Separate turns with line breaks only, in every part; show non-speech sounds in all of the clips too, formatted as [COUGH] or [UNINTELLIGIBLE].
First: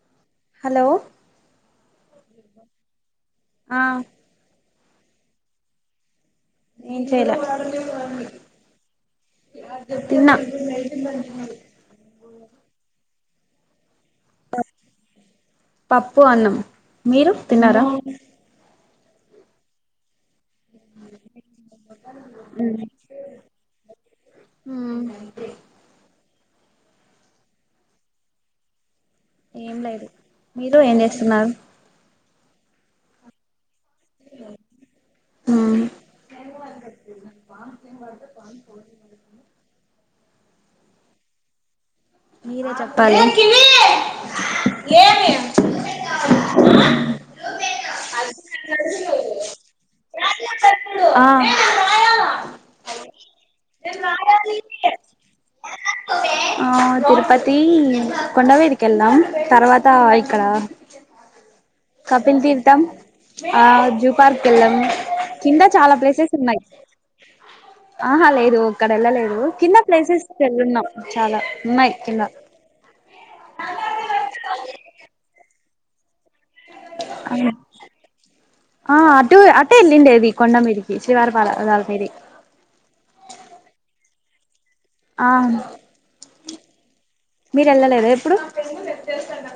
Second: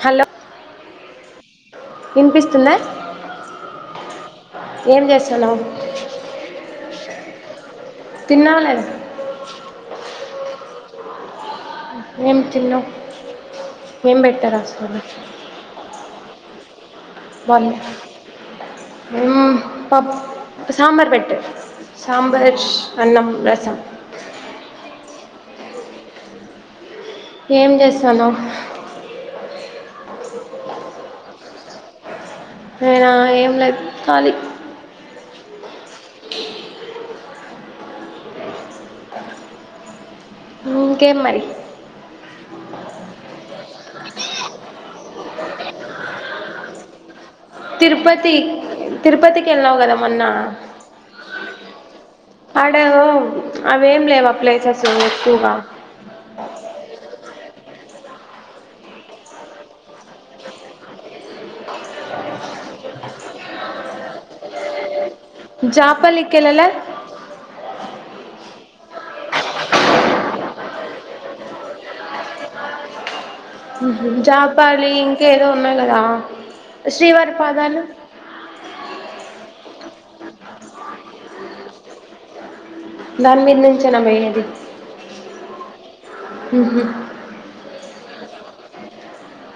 Hello
hello
వినిపిస్తుందా
ఆ
ఏం చేస్తున్నావు
ఏం చేయలే
తిన్నావా లేదా
తిన్న
మేమ్ తిన్నమ్ ఏం పెట్టాలా హాస్పిటల్ [INAUDIBLE]
పప్పు అన్నాం. మీరు తిన్నారా
హు పప్ సాబార్ పెట్టు, సాబార్ అన్నం, రసం
మ్మ్
ఏం చేస్తానావు
ఏం లేదు మీరు ఏం చేస్తున్నారు.
నేనా ఏం లేదు కాలి
హ్మ్
ఇంకేం మరి
మీరే చెప్పాలి.
తిరుపతి తిరుపతికి వెళ్ళినావు కదా మొన్న
ఆ
ఒ ఏం లేవా ప్లేసెస్ ఎక్కువగా
ఆ తిరుపతి కొండ మీదికి వేళ్ళామ్ తర్వాత ఇక్కడ కపిల్ తీర్థం ఆ జూ పార్క్ ఎళ్ళామ్
జాపలికి ఏళ్ల లే
ఆహా లేదు అక్కడ వెళ్ళలేదు కింద ప్లేసెస్ వెళ్ళున్నాం చాలా ఉన్నాయి కింద
జాపాలి ఇంకా ఏదో ఉన్నాయి కదా శ్రీవారి పాదాలు
ఆ అటు అటు అట్టే ఎల్లుండేది కొండమీదికి శ్రీవారి పాదాల పాదాలమి
దాని మీద నుంచేనా పోయేది
అవును
హు
మీరు వెళ్లలేదా ఎప్పుడు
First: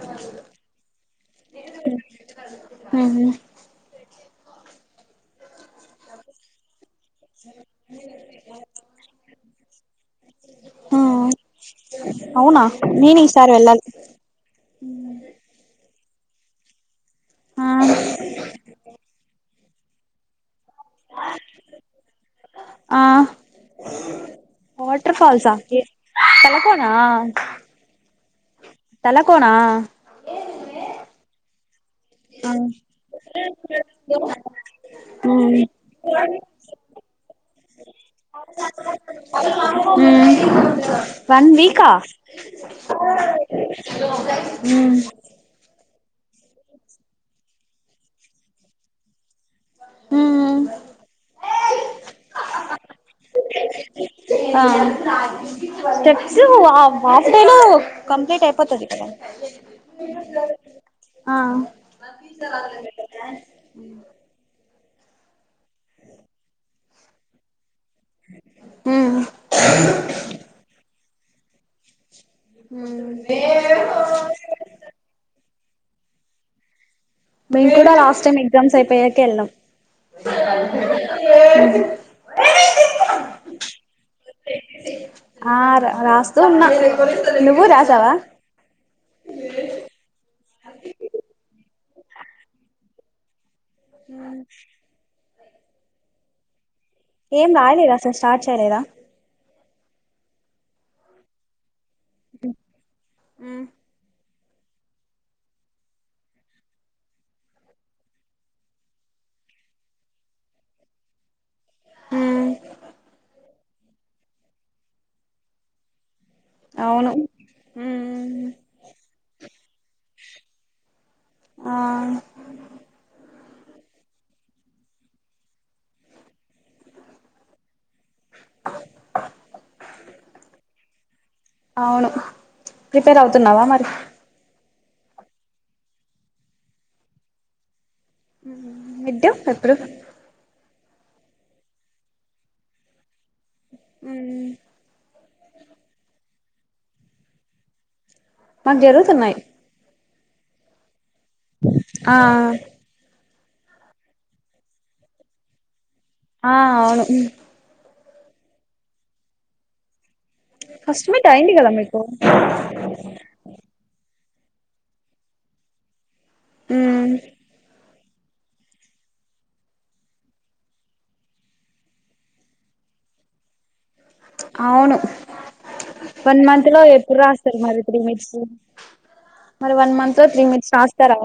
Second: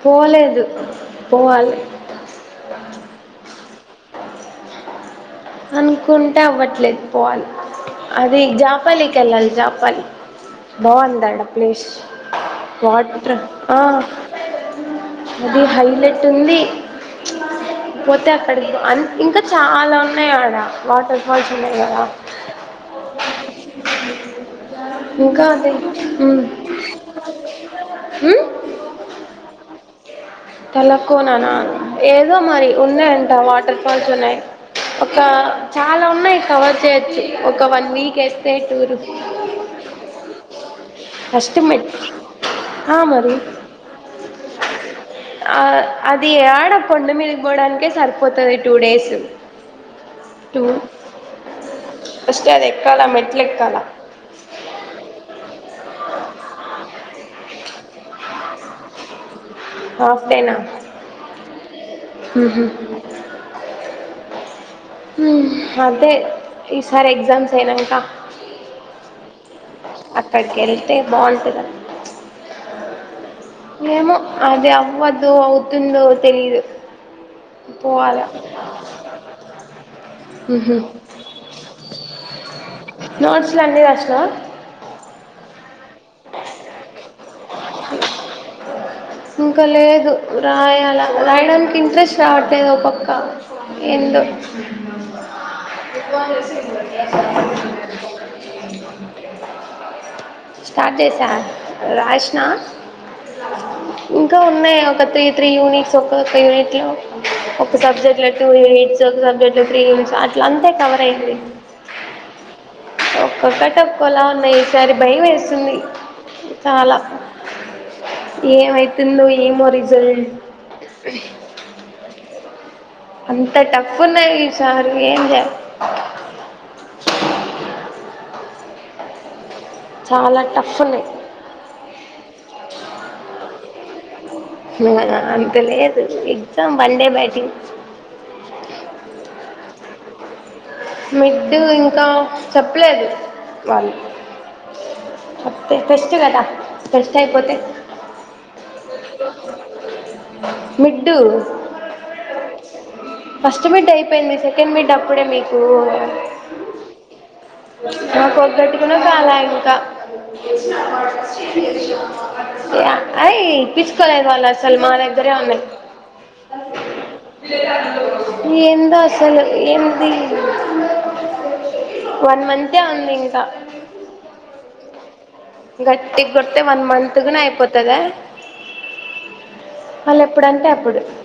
పోలేదు పోవాలి
హు
అనుకుంట అవ్వట్లేదు పోవాలి అది జాపాలికెలాలి జపాలి బాందాడా ప్లేస్
అవునా నేను
వాటర్
ఈసారి
ఆ
వెళ్ళాలి
అది హైలైట్ అతుంది
ఆ
పోతే అక్కడి అ ఇంకా చాలా ఉన్నాయి ఆడ వాటర్ ఫాల్స్ ఉన్నాయి కదా
ఆ
[UNINTELLIGIBLE]
వాటర్
ఇంకా
ఫాల్సా
అది
ఏ
ఉమ్,
తలకోనా
ఉమ్,
తలకోనా [INAUDIBLE]
తలకోననా ఏదో
ఆ
మరి ఉన్నాయంట వాటర్ ఫాల్స్ ఉన్నాయి ఒక
మ్
చాలా ఉన్నాయి కవర్ చేయొచ్చు ఒక వన్ వీక్ వేస్తే టూరు
ఊమ్ వన్
ఫస్ట్ మెట్
వీకా ఆ ఊమ్
ఆ అది ఆడ కొండ మీదిపోవడానికే సరిపోతుంది టూ డేస్ ఫష్టే అది ఎక్కాలా మెట్లు ఎక్కాలా
ఆ వాసను కంప్లీట్ అయిపోతది కదా
హాఫ్ డేనా
ఆ
ఉహు అదే ఈసారి ఎక్సామ్స్ ఏనై
మ్మ్
అక్కడ కెళ్తే బాంటది
హ
ఏమో అది అవ్వదు అవుతుందో తెలీదు
మేము కూడా లాస్ట్
పోవాలా
టైం ఎగ్జామ్స్ అయిపోయాక వెళ్ళాం
నోట్స్లు అన్నీ రాసనావా
ఆ రాస్తూ ఉన్నా నువ్వు రాసావా
ఇంకా లేదు రాయాల రాయడానికి ఇంట్రెస్ట్ రావట్లేదు ఒక పక్క ఏందొ
ఏం రయలేదా అసలు స్టార్ట్ చేయలేదా
స్టార్ట్ చేసా రాష్నా ఇంకా ఉన్నాయి ఒక త్రీ త్రీ యూనిట్స్ ఒక్కొక్క యూనిట్లో ఒక సబ్జెక్ట్లో టూ యూనిట్స్ ఒక సబ్జెక్ట్లో త్రీ యూనిట్స్ అట్ల అంతే కవర్ అయ్యంది
మ్మ్
ఒక్క క తక్కువలా ఉన్నాయి ఈసారి భయం వేస్తుంది చాలా
అవును మ్మ్
ఏమై ఏమో రిజల్
ఆ
అంత టఫ్ ఉన్నాయి వి సారు ఏం చే చాలా టఫ్ ఉన్నాయి
అవును ప్రిపేర్ అవుతున్నావా మరి
అంత లేదు exam one day batting
mid term ఎప్పుడు
మిడ్డు ఇంకా చెప్పలేదు తెస్ట్ కదా కస్ అయిపోతే
మాకు జరుగుతున్నాయి
మీ
ఆ
ఫస్ట్ మిడ్ అయిపోయింది సెకండ్ మిడ్ అప్పుడే మీకు ఓహ్
ఆ అవును
నాకొక్కటికిన కాలా ఇంకా
ఫస్ట్ మిడ్ అయింది కదా మీకు
అయి పిచ్కలే లా సలమాన్ ఇద్దర అమె
ఉమ్
వేల్ అయితే అందులో ఏందో అసలు ఎమిది వన్ మంతే ఉంది ఇంకా
అవును
గట్టి
వన్
కొడితే
మంత్ లో ఎప్పుడు
కూడా
రాస్తారు మరి
అయిపోతదా
త్రీ మిట్స్ మరి వన్ మంత్
వాళ్ళు
లో త్రీ
ఎప్పుడంటే
మిట్స్ రాస్తారా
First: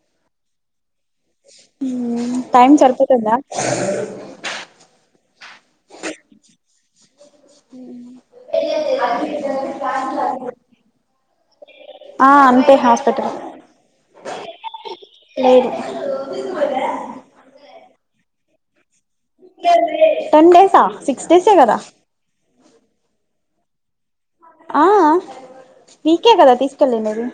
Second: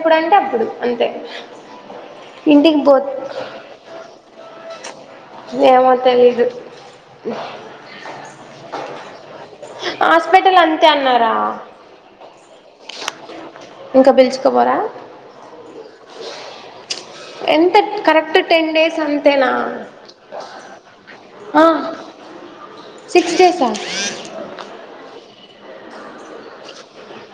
ఎప్పుడుంటే అప్పుడు అంతే
టైమ్
ఇంటికి పో
సరిపోతుందా
ఏమో తెలీదు ఇ హాస్పిటల్ అంతే అన్నారా
ఆ అంతే హాస్పిటల్
ఇంకా పిలుచుకోపోరా
లేదు
ఎంత కరెక్ట్ టె డేస్ అంతేనా
టెన్ డేసా సిక్స్ డేసే
ఆ
కదా
సిక్స్ డేస్ా
ఆ నీకే కదా తీసుకెళ్ళి నది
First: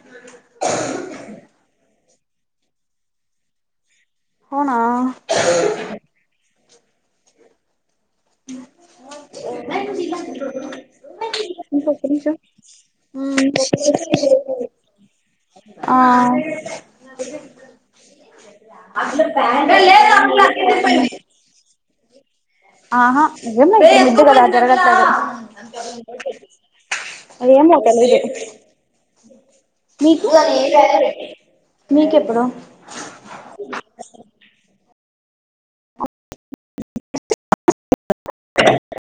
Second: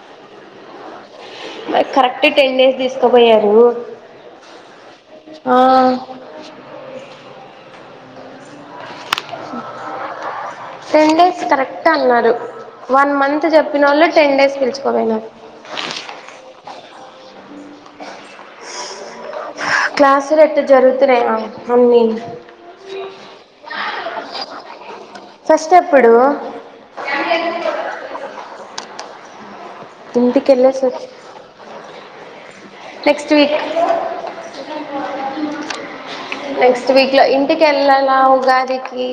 మరి కరెక్ట్ టెన్ డేస్ తీసుకుపోయారు
అవునా
ఆ టెన్ డేస్ కరెక్ట్
ఇంకొక
అన్నారు
నిమిషం
వన్ మంత్ చెప్పిన వాళ్ళు టెన్ డేస్ పిలుచుకోపోయిన
అల
క్లాస్ లు ఎట్లా జరుగుతున్నాయ అమి
ఆహా ఇప్పుడు మిడ్ కదా జరగట్లేదు
ఫస్ట్ ఎప్పుడు
అది ఏమో తెలీదు మీకు
ఇంటికి వెళ్ళేసి వచ్చి
మీకె అప్పుడు
నెక్స్ట్ వీక్ అ వీక్లో ఇంటికి వెళ్ళాల ఉగాదికి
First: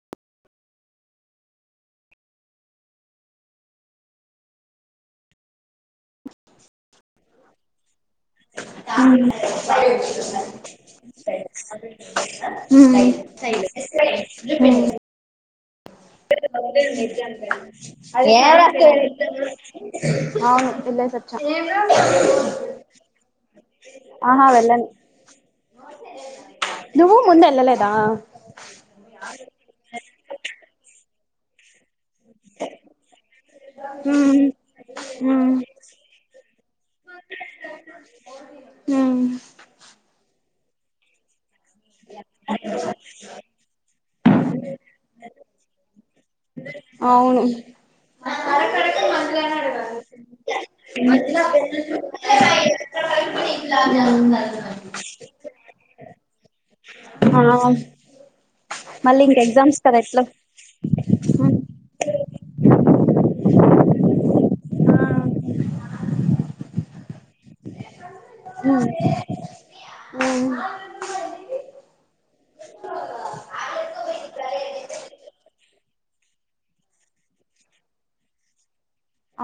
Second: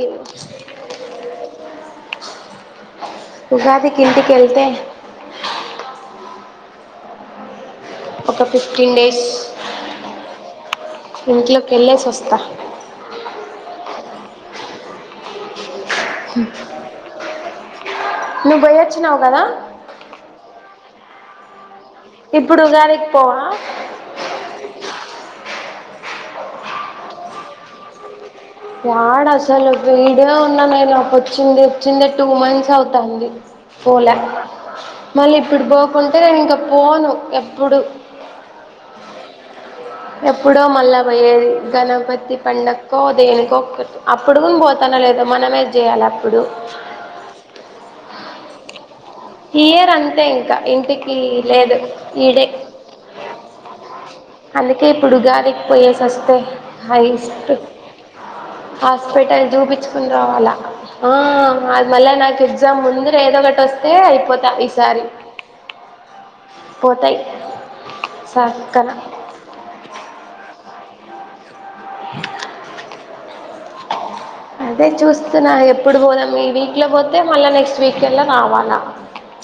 ఉగాదికి ఇంటికెళ్తే ఒక ఫిఫ్టీన్ డేస్ ఇంట్లోకి వెళ్ళేసి వస్తా
ఉమ్ అ
నువ్వు పోయొచ్చినావు కదా
అవును వచ్చా
ఇప్పుడు ఉగాదకి పోవా
ఆహా వెళ్ళను నువ్వు ముందేళ్లలేదా
యాడ అసలు ఇడే ఉన్నా అప్పటి చి చి టూ మంత్స్ అవుతంది పోలే
ఉమ్
మళ్ళీ ఇప్పుడు పోకుంటే నేను ఇంకా పోను ఎప్పుడు
ఉమ్
ఎప్పుడో మళ్ళా పోయ్యేది గణపతి పండకో దేని అప్పుడు కూడాని పోతాన లేద మనమే చేయాలి అప్పుడు
అవును
ఇయర్ అంతే ఇంకా ఇంటికి లేదు ఈడే అందుకే ఇప్పుడు గాలి పోయేసొస్తే ఐస్క్
మళ్ళీ ఇంక
హాస్పిటల్
ఎగ్జామ్స్ కదా
చూపించుకుని
ఎట్లా
రావాలా ఆ
ఉమ్
అది మళ్ళా నాకు ఎగ్జామ్ ముందర ఏదో ఒకటి వస్తుంది అతే అయిపోతా ఈసారి పోతాయి సక్కన
ఆ
ఇప్పుడు పోదాం ఈ వీక్లో పోతే మళ్ళీ నెక్స్ట్ వీకల్ల రావాల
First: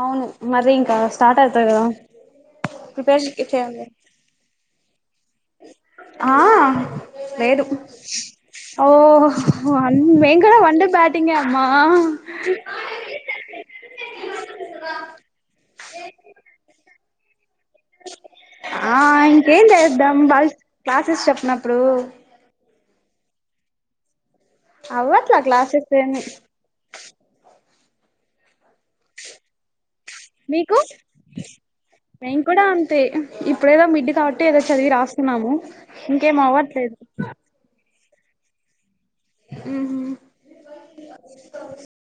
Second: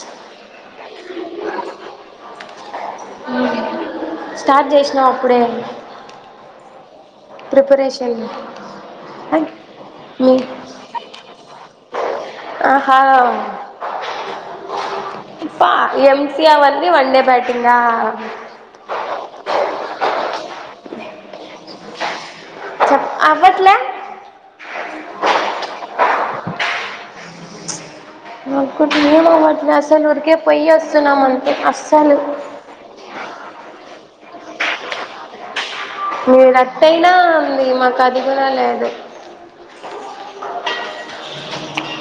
అవును మర ఇంకా స్టార్ట్ అవుతాయి కదా ప్రిపేరేషన్ ఎట్లా
స్టార్ట్ చేసినాం అప్పుడే
ఆ లేదు
ప్రిపరేషన్ మీ
వన్ డే బ్యాటింగే ఆ
ఆహా ఫహ్ ఏం సి ఏ అన్ని వన్ డే బ్యాటింగా
ఆ ఇంకేం ది చూద్దాం బాగ్ క్లాసెస్ చెప్పినప్పుడు
అవ్వట్లలా
అవ్వట్లా క్లాసెస్ ఏమి
అ కుమ అంటింది అస్సలు ఉఊరికే పోయి
మీకు
వస్తున్నామంటే అస్సలు
మేము కూడా అంతే ఇప్పుడేదో కాబట్టి ఏదో చదివి రాస్తున్నాము
మీ
ఇంకేం
ఎట్టా
అవ్వట్లేదు
అయినా ఉంది మాకు [INAUDIBLE]
అ